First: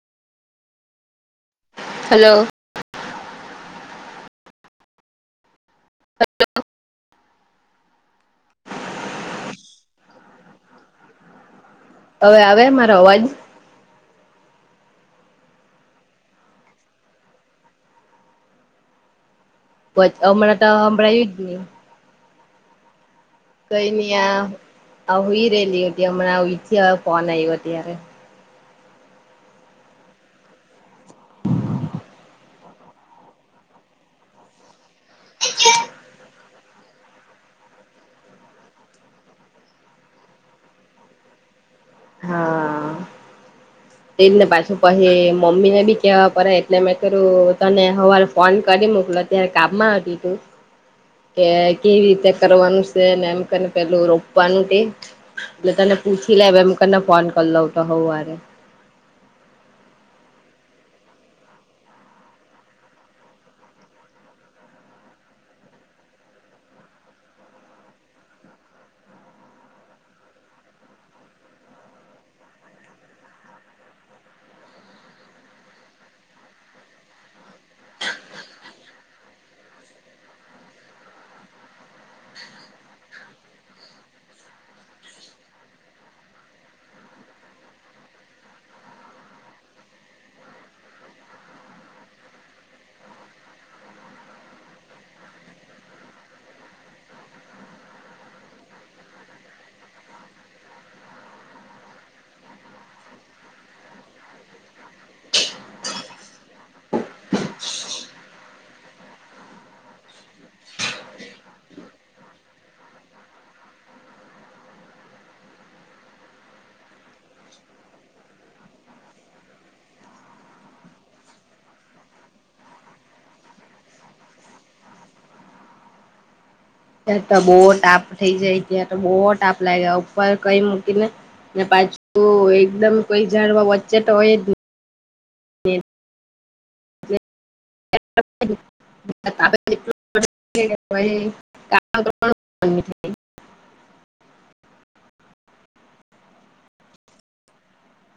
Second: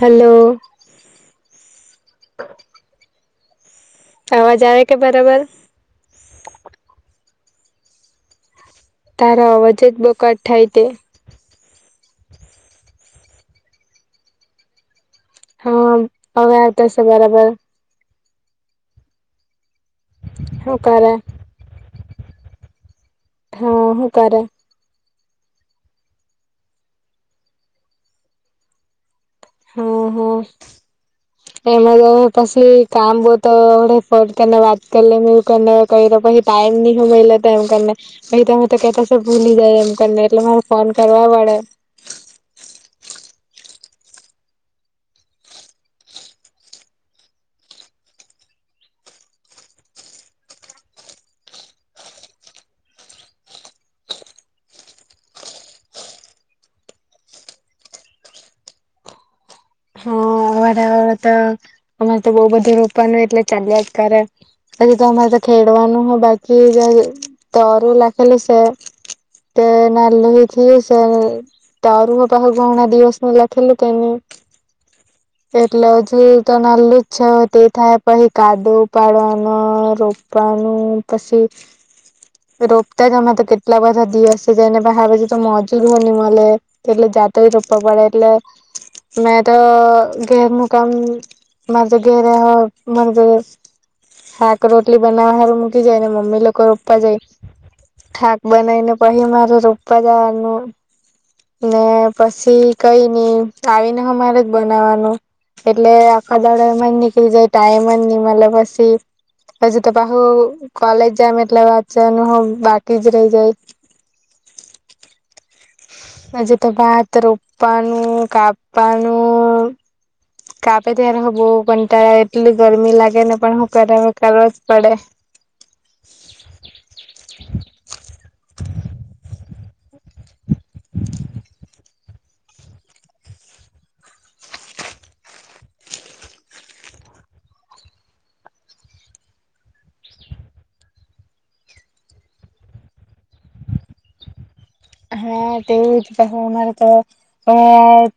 Hello. Hello અવાજ આવે કે બરાબલ? તારો અવાજ જ બહુ કટ થાય તે. હવે આવે મારો અવાજ? હા, આવતા સે બરાબર. બ હમણાં તો હું કરે હમળં જ નહી. કઈ હા, હું નહી આ કરે? આ હુઈ રેલી હતી હમણાં હુઈ થીં હવે ફોન આવ્યો ત્યારે. હો, હો. એમાં તો પસી કામ બહુ તોડે પર તને વાત તે લોગ ને એવું કર ને કઈ લોકો હિત ટાઈમ નહી હુહેલે તો એમ કરને પ તો હ તો કેતા ભૂલી જાય એમને એટલે મારે ફોન કરવાડે [unintelligible] હા એજને પાછું પછી મમ્મીને બી કેવા પર હે એટલે મેં કર્યું તને હવારે ફોન ગાડી મોકલો ત્યારે કામમાં હતી તું. કે કેવી રીતે કરવાનું છે ને એમ કરીને પેલું રોપવાનું તે એટલે તને પૂછી લે [unintelligible] ફોન કરી લઉં તો હઉ હારે હા હવાર હવાર માં તો અમારે તો બહું બધું રોપનું હોય એટલે ચાલ્યા જ કરે. હજી તો અમારે તો ખેડવાનું હો બાકી જે તારું લખેલુ સે. તે ના લી થ છે ત અર હો પાખ ઘ હણા દિવસ ન લખેલે તેને એટલે હજુ તો નલલું જ છે તે થાય પછી કાદુ ઉપાડવાનો રો પણનું પછી રોપતા જમા તો કેટલા બધા દિવસે જાય ને બા પછી તો મજૂર હોય ને મળે એટલે તો રોપવા પડે એટલે મેં તો ગેર મુકામ માજ ગેરે હો માગ શાક રોટલી બનાવવા સારું મૂકી જાય ને મમ્મી લોકો રોપવા જાય થાક બનાવી ને પછી માર રોપવા જવાનું ને પછી કઈ નઈ આવીને અમારે જ બનાવાનું એટલે આખા દાડ એમાં જ નીકળી જાય ટા એમ જ મ પછી હજુ તો બા હુ કોલેજ જમ એટલે વાત છે હું બાકી જ રહી જાય [unintelligible] હજ તો ભત રોપવાનું કાપવાનું કાપે ત્યારે હ બ પણ ત એટલી ગરમી લાગે ને પણ હું કર કરવો જ પડે [unintelligible] ત તો બહુ તાપ થઇ જાય ત્યાં તો બહુ તાપ લાગે ઉપર કઈ મૂકીને ને પાછું એકદમ કઈ જાણવા વચ્ચે તો હોય જ ન [inaudible] ફલ મિઠાઈ [inaudible] હા તેવું જ ઉ માર તો અ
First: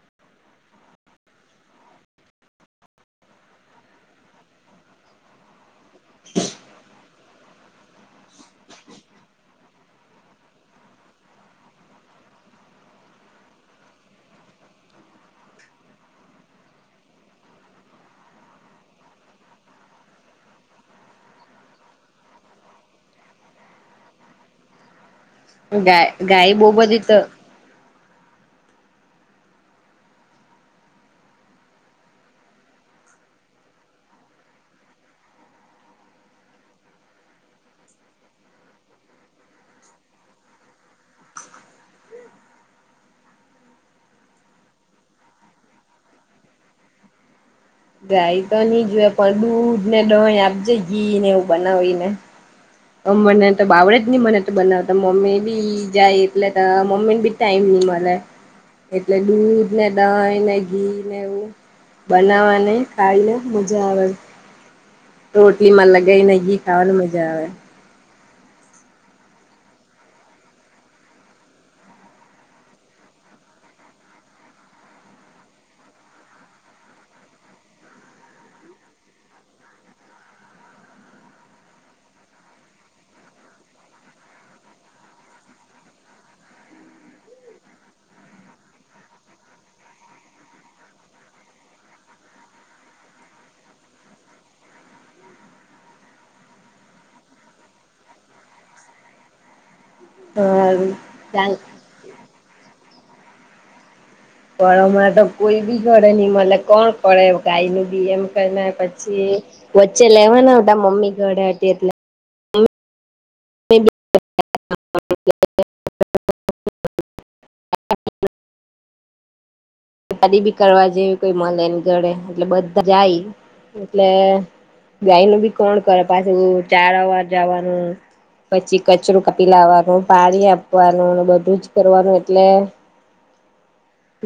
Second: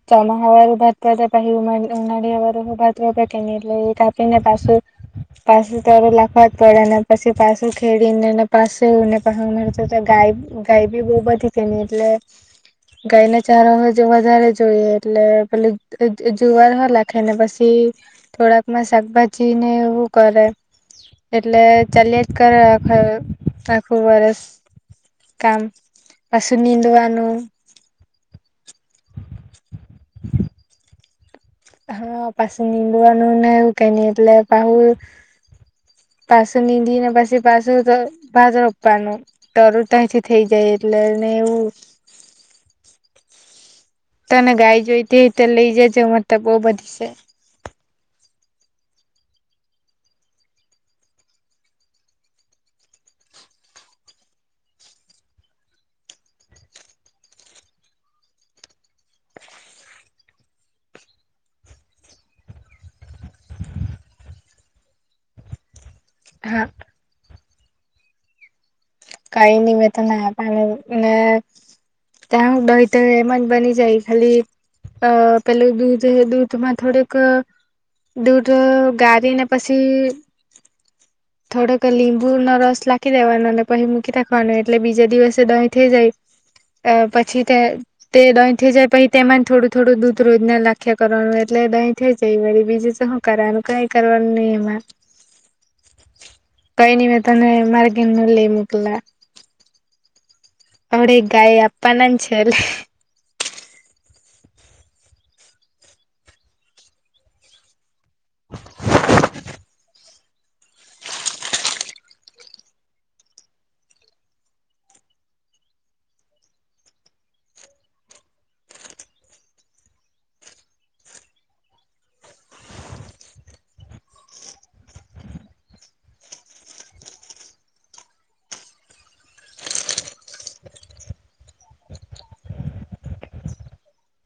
ચોમા હવાભ પાહી ઉ ળ ભા એટલે એ કાપીને પા પાુંું લખવા જ પડેને પછી પાસે ખેડીને એ પાસેને પા મળતો ગાય ગાય બી બહુ ખ બધી છેની એટલે ગાયને ચારો હો જે વધારે જોઈએ એટલે પે જુવાર હો લખે ને પછી થોડાક માં શાકભાજી ને એવું કરે એટલે ચલીએ જ કરો આખુ આખું વર્ષ- ગાય ગાય બહુ બધી તો [inaudible] હા પાસેની બુંવાનુંને ઉ કેની પલે પહુ પાછું નીંધી ને પછી પાસું તો ભાત રોપવાનું તર તથી થઈ જાય એટલે ન એવ તને ગાય જોઈતી તો લઈ જજો મતલબ બહૂ બધી છે ગાય તો નહી જો પણ દૂધ ને દહી આપજે ઘી ને એવું બનાવી ને અમ્ મને તો બડે જ નહી મને તો બનાવતા મમ્મી બી જાય એટલે મમ્મી ને બી ટાઈમ ન મળે એટલે દૂધ ને દહી ને ઘી નેું બનાવાની કલે મજા આવે રોટલીમાં લગાવને ઘી હા ખાવાનું મજા આવે કઈ નહી મેં તો ના પા મેને ત્યાંબહી તો એમ જ બની જાય ખાલી અ પેલું દૂધ દૂધમાં થોડક દૂધ ગારી ને પછી થોડોક લીંબુનો રસ લખી દેવાનો અને પછી મૂકી નાખવાનું એટલે બીજા દિવસે દહીં થઈ જાય પછી તે દોઈ થઈ જાય પછી તેમાં થોડું થોડું દૂધ રોજ ને લખ્યા કરવાનું એટલે હી થઈ જ બીજું તો શું કરવાનું કઈ કરવાનું નહી એમાં કઈ ન મે તને મારેગ લ મકલા હારું અડ ચાલ ગાય આપના છેલે ફળમાં તો કોઈ બી ઘે નઈ મતલે કોણ કરે ગાય નું ી એમ કરના પછી વચ્ચે લેવાના આવ મમ્મી ઘડે એટલે [unintelligible] દી બી કરવા જેવી કોઈ મળે, ઘળે, એટલે બધા જાય એટલે. ગાય ન બી કોણ કરે? પાછું ચાર અવાર જવાનું. પછી કચરું કાપી લાવવાનું, પાણી આપવાનું બધું જ કરવાનું એટલે.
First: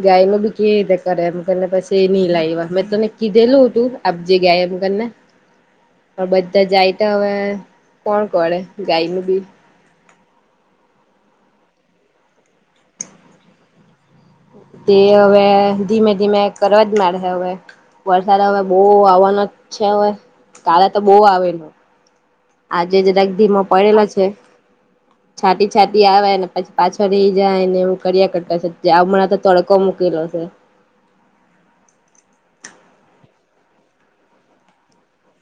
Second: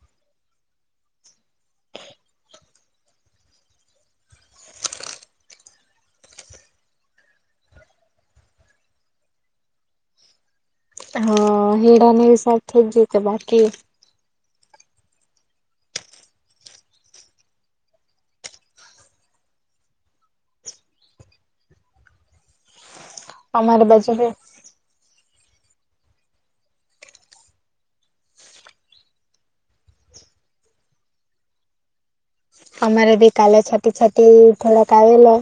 ગાય ન બી કેવી રીતે કરે? એમને પછી એ નહીં લાવવા. મેં તને કીધેલું હતું આપ જે ગાય. [unintelligible] પણ બધા જાય તો હવે કોણ કરે ગાયનું બી. હા, હેડાને હિસાબ ખે જજ તો બાકી તે હવે ધીમે ધીમે કરવા જ માડશે, હવે વરસાદ હવે બહુ આવવાનો. છે હવે કાલે તો બહુ આવેને? આજે જરાક ધીમા અમારે પડેલા બાજુ છે. છાંટી-છાંટી આવે ને પછી પાછળ રહી જાય ને. એ કર્યા કરતા હમણાં તો તડકો મૂકેલો. [unintelligible] [unintelligible] અમારે ભી કાલે છાટી-છાટી થોડોક આવેલો.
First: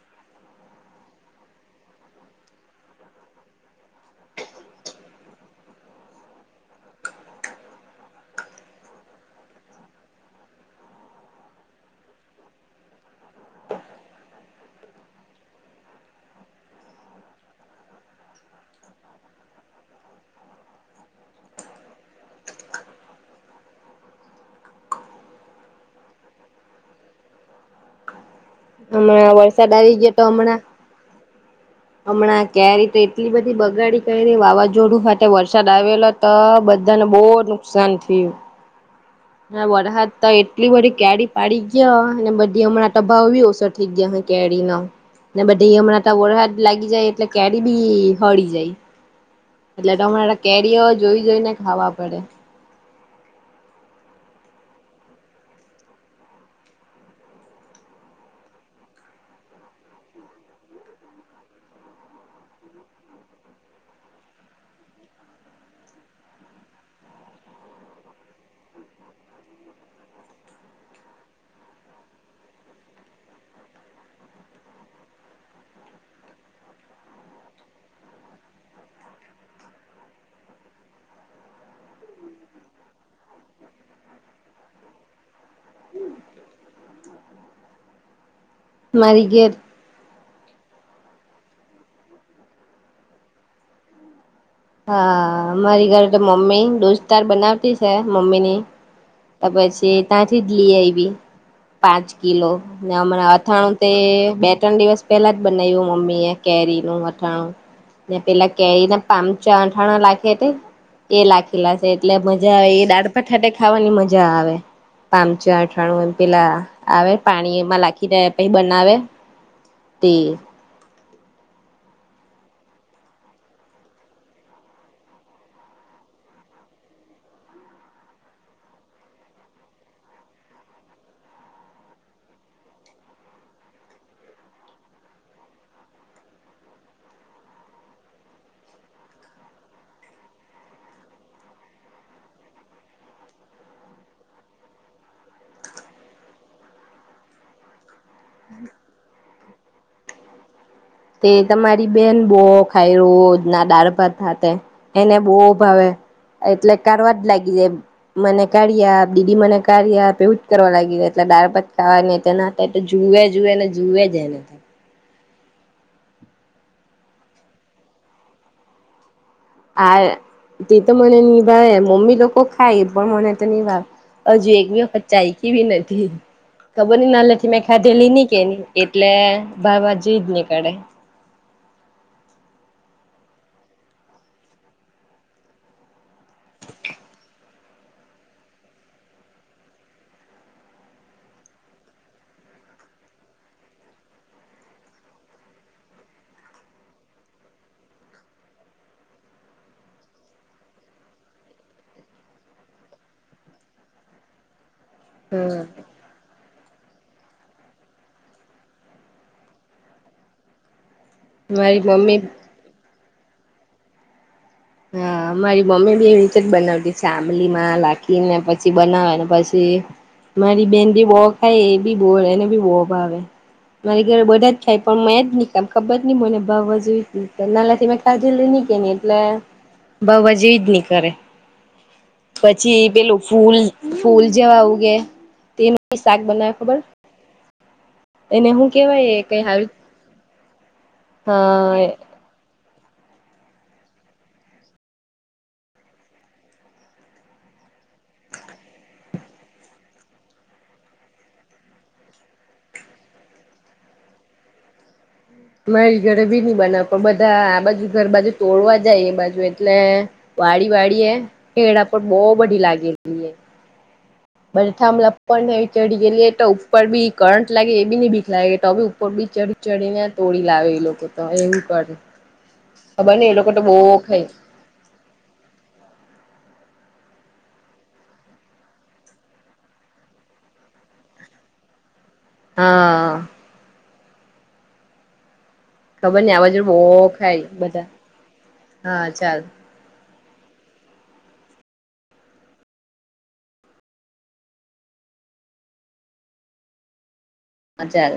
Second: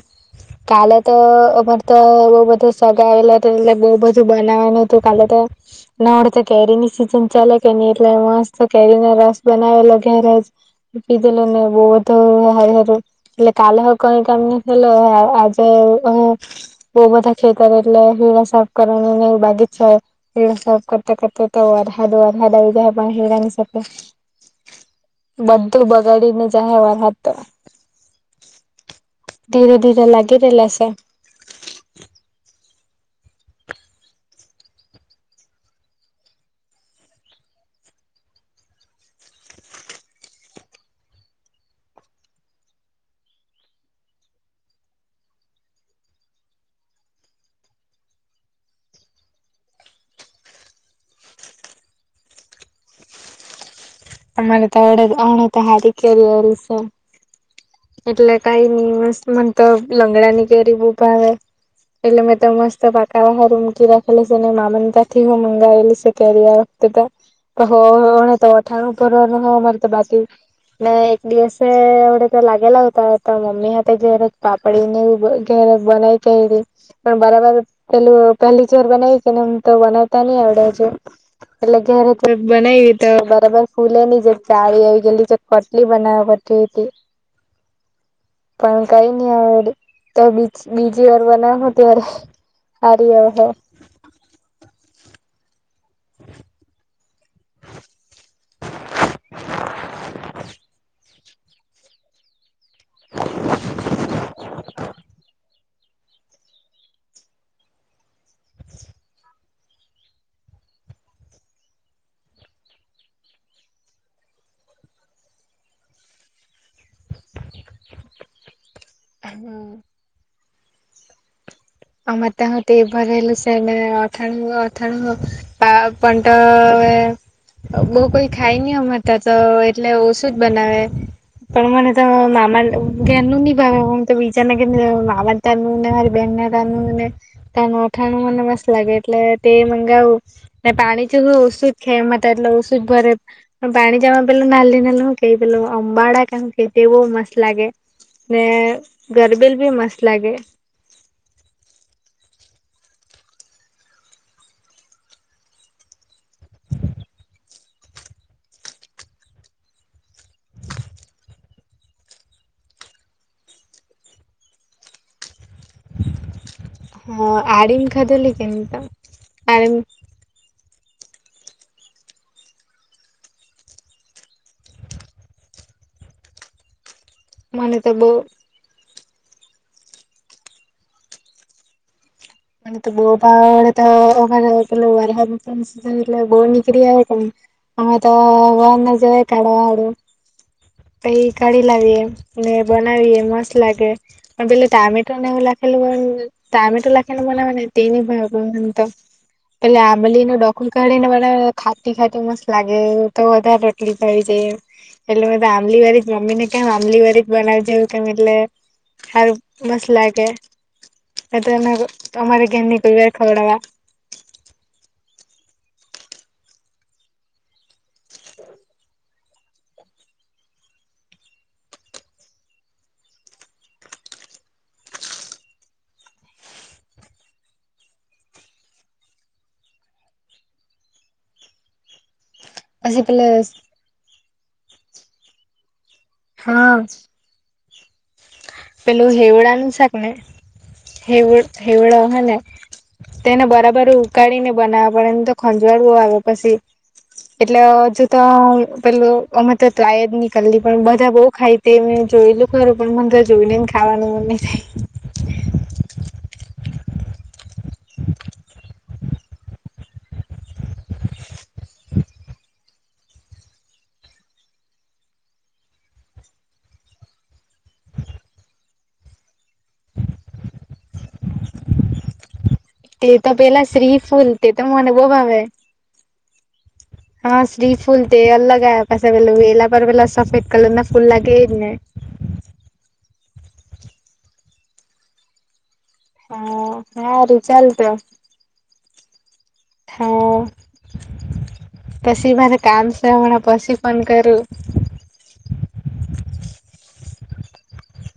કાલે તો અમાર તો બઉ બધુ સગાવેલા હતા, એટલે બઉ બધું બનાવાનું હતું કાલે તો ના, વળી તો કેરીની સિઝન ચાલે કે નહીં, એટલે તો કેરીનો રસ બનાવેલો ઘરેજ. કીધું લને બહુ જ તો હલો, એટલે કાલે હલો કઈ કામ આજે. બહુ બંધા ખેતર, એટલે હીડા સાફ કરવાને બાગી જ હીડા સાફ કરતા કરતા. વરસાદ આવી જે, પણ હીરાની સાથે બધું બગાડીને, જા હે વરસાદ. તો હમણાં વરસાદ ધીરે આવી ધીરે ગયો, તો લાગી હમણાં રહેલા છે હમણાં કેરી તો એટલી બધી બગાડી કરી, વાવાઝોડું સાથે વરસાદ આવેલો તો બધાને બહુ નુકસાન થયું. હા, વરસાદ તો એટલી બધી કેરી પાડી ગયા અને બધી હમણાં ભાવ બી ઓછા થઈ ગયા. કેરીનો બધી હમણાં વરસાદ લાગી જાય એટલે કેરી બી હળી જાય. એટલે તમારે કેરીઓ જોઈ જોઈને ખાવા પડે. [unintelligible] એટલે કંઈ નઈ બસ મનતો લંગડાની કેરી બૂ ભાવે. એટલે મેં તો મસ્ત પાકાવા મુકી રાખેલી છે ને મામાના ત્યાંથી હું મંગાવેલી છે કેરીઓ. [unintelligible] મારે તો બાકી ના, એક દિવસ હવે તો લાગેલા હોતા તો મમ્મી હાથે જે પાપડી ને ઉભા બનાવી કે પણ બરાબર. પેલું પહેલી જ વાર બનાવી કે, તો બનાવતા નહીં આવડે. એટલે ક્યારે બનાવી તો બરાબર. ફૂલેની [unintelligible] પણ કઈ મારી નહીં ઘેર હવે. તો બીજી વાર બનાવો હો, ત્યારે હારી થશે. હા, મારી ઘરે તો મમ્મી દોસ્તાર બનાવતી છે મમ્મી ની. તો પછી ત્યાંથી જ લઈ આવી પાંચ કિલો. ના, હમણાં અથાણું તે બે ત્રણ દિવસ પહેલા જ બનાવ્યું. મમ્મીએ કેરીનુ અથાણું ને પેલા કેરી ના પામચ અથાણું નાખે તે એ લખેલા છે એટલે મજા આવે એ દાળ-ભાત સાથે ખાવાની મજા. મજા આવે પામચ અથાણું. એમા પેલા આવે પાણીમાં નાખીને આવે તે. આમ તે એ ભરેલું સે, એને અથાણું અથાણું તો તો હવે. બહુ કોઈ ખાઈ નહીં, અમારતા તો એટલે ઓછું જ બનાવે. પણ મને તો મામાનું ઘેરનુ ની ભાવે અને બીજાના ઘરનું ભાવે મામાતા નું નહીં. તાનું મને, તાનું અથાણું મને મસ્ત લાગે એટલે તે મંગાવું ને પાણી ચુંહુ. [unintelligible] પણ પાણી જવાનું પેલું નાનલુ નાનલુ હું કહે, પેલું અંબાડા કે હું? કે તે બહુ મસ્ત લાગે ને ગરબેલ બી મસ્ત લાગે. એ તમારી બેન બો ખાઈ રોજ દાળ ભાત હાથે, એને બો ભાવે. એટલે કાઢવાજ લાગી જાય મને કાઢી આપ, દીદી મને કાઢી આપ, એવું જ કરવા લાગી જાય. દાળ ભાત ખાવા ને તેના હાથે તો જુએ જુએ ને જુવે જ એને. હા, આડિંગ ખાધેલી છે મેં તો આડીમ આ તે તો મને ની ભાવે, મમ્મી લોકો ખાય એ પણ મને તો ની ભાવે. હજુ એક બી વખત ચાયખી બી નથી [unintelligible] [unintelligible] મેં મને તો બહુ ખાધેલી ની કે, એટલે ભાવે જી ની કાઢે. મને તો બહુ ભાવે, મને તો [unintelligible] પેલું વરહાદ ની સિઝન એટલે બહુ નીકળી આવે. અમે તો [unintelligible] કાઢવા લેવ. પહી કાઢી લાવીએ ને બનાવીએ મસ્ત લાગે, પણ પેલું ટામેટુ ને એવું લાખ પેલું આમ ટામેટુ લાંખીને બનાવેને તે નહી ભાવતુ મન તો. પેલી આંબલીનું ડોકલું કાઢી ને બનાવીને ખાટી ખાટી મસ્ત લાગે તો વધારે રોટલી ખવાઈ જાય. કે એટલે મેં તો આમલી વાળી મમ્મી ને કેમ આમલી વારી જ બનાવતી હોય કેમ એટલે સારું મસ્ત લાગે. નહીં તો એમાં મારી ગ મમ્મી અમારા ઘર ની તૈયાર ખવડાવા. હા, મારી મમ્મી બી એવી રીતે જ બનાવતી છે. આમલી માં લાખીને પછી બનાવે ને પછી તે મારી બેંન બી બો ખાય એ બી બો એને બી બો ભાવે. મારી ઘરે બધા જ ખાય પણ મેંજ ની ખાઉ ખબર નહીં મને ભાવવા જો નાલાથી મેં ખાઘેલી નહીં કે એટલે બ જે જ નહી કરે પછી પેલું ફૂલ ફૂલ જેવા ઉગે તેનું શાક બનાવે હા ખબર? એને હું પેલું કેવાય કઈ હેવડાં હારુ નું શક ને હવ અ હેવળો હને તેને બરાબર ઉકાળીને બનાવ પડેને તો ખંજવાડુ આવે પછી. એટલે હજુ તો પેલું અમે તો ત્રાય જ નની કર પણ બધા બઉ ખાય તે જોયલું ખરું પણ મને તો જોઈને ને ખાવાનું મન નહીં થાય. મારી ઘરે બી ની બનાવ પણ બધા આ બાજુ ઘર બાજુ તોડવા જાય એ બાજુ એટલે વાળી વાળી એ ખેળ પણ બહુ બધી લાગેલી હૈ. બધ થામ લપડ ને ચઢી ગયલી તો ઉપર બી કરંટ લાગે એ બી ન બીખ લાગે તો ઉપર બી ચઢ ચડી ને તોડી લાવે એ લોકો તો એવું કરે. તે ખબર ને તો એ લોકો પેલા બહુ શ્રી ખાય ફૂલ તે તો મને બહુ ભાવે. હા સ્ત્રી ફૂલ તે અલગ આવ પાછ પેલ વેલા પર પેલા સફેદ કલર ના ફૂલ લાગે જ ને? હા. ખબર નહીં આ બાજુ હા બહ હારું ખાય ચાલ બધા તો. હા. ચાલ હો. કસી મારે કામ છે હમણાં, પછી ફોન કરું. હા, ચાલ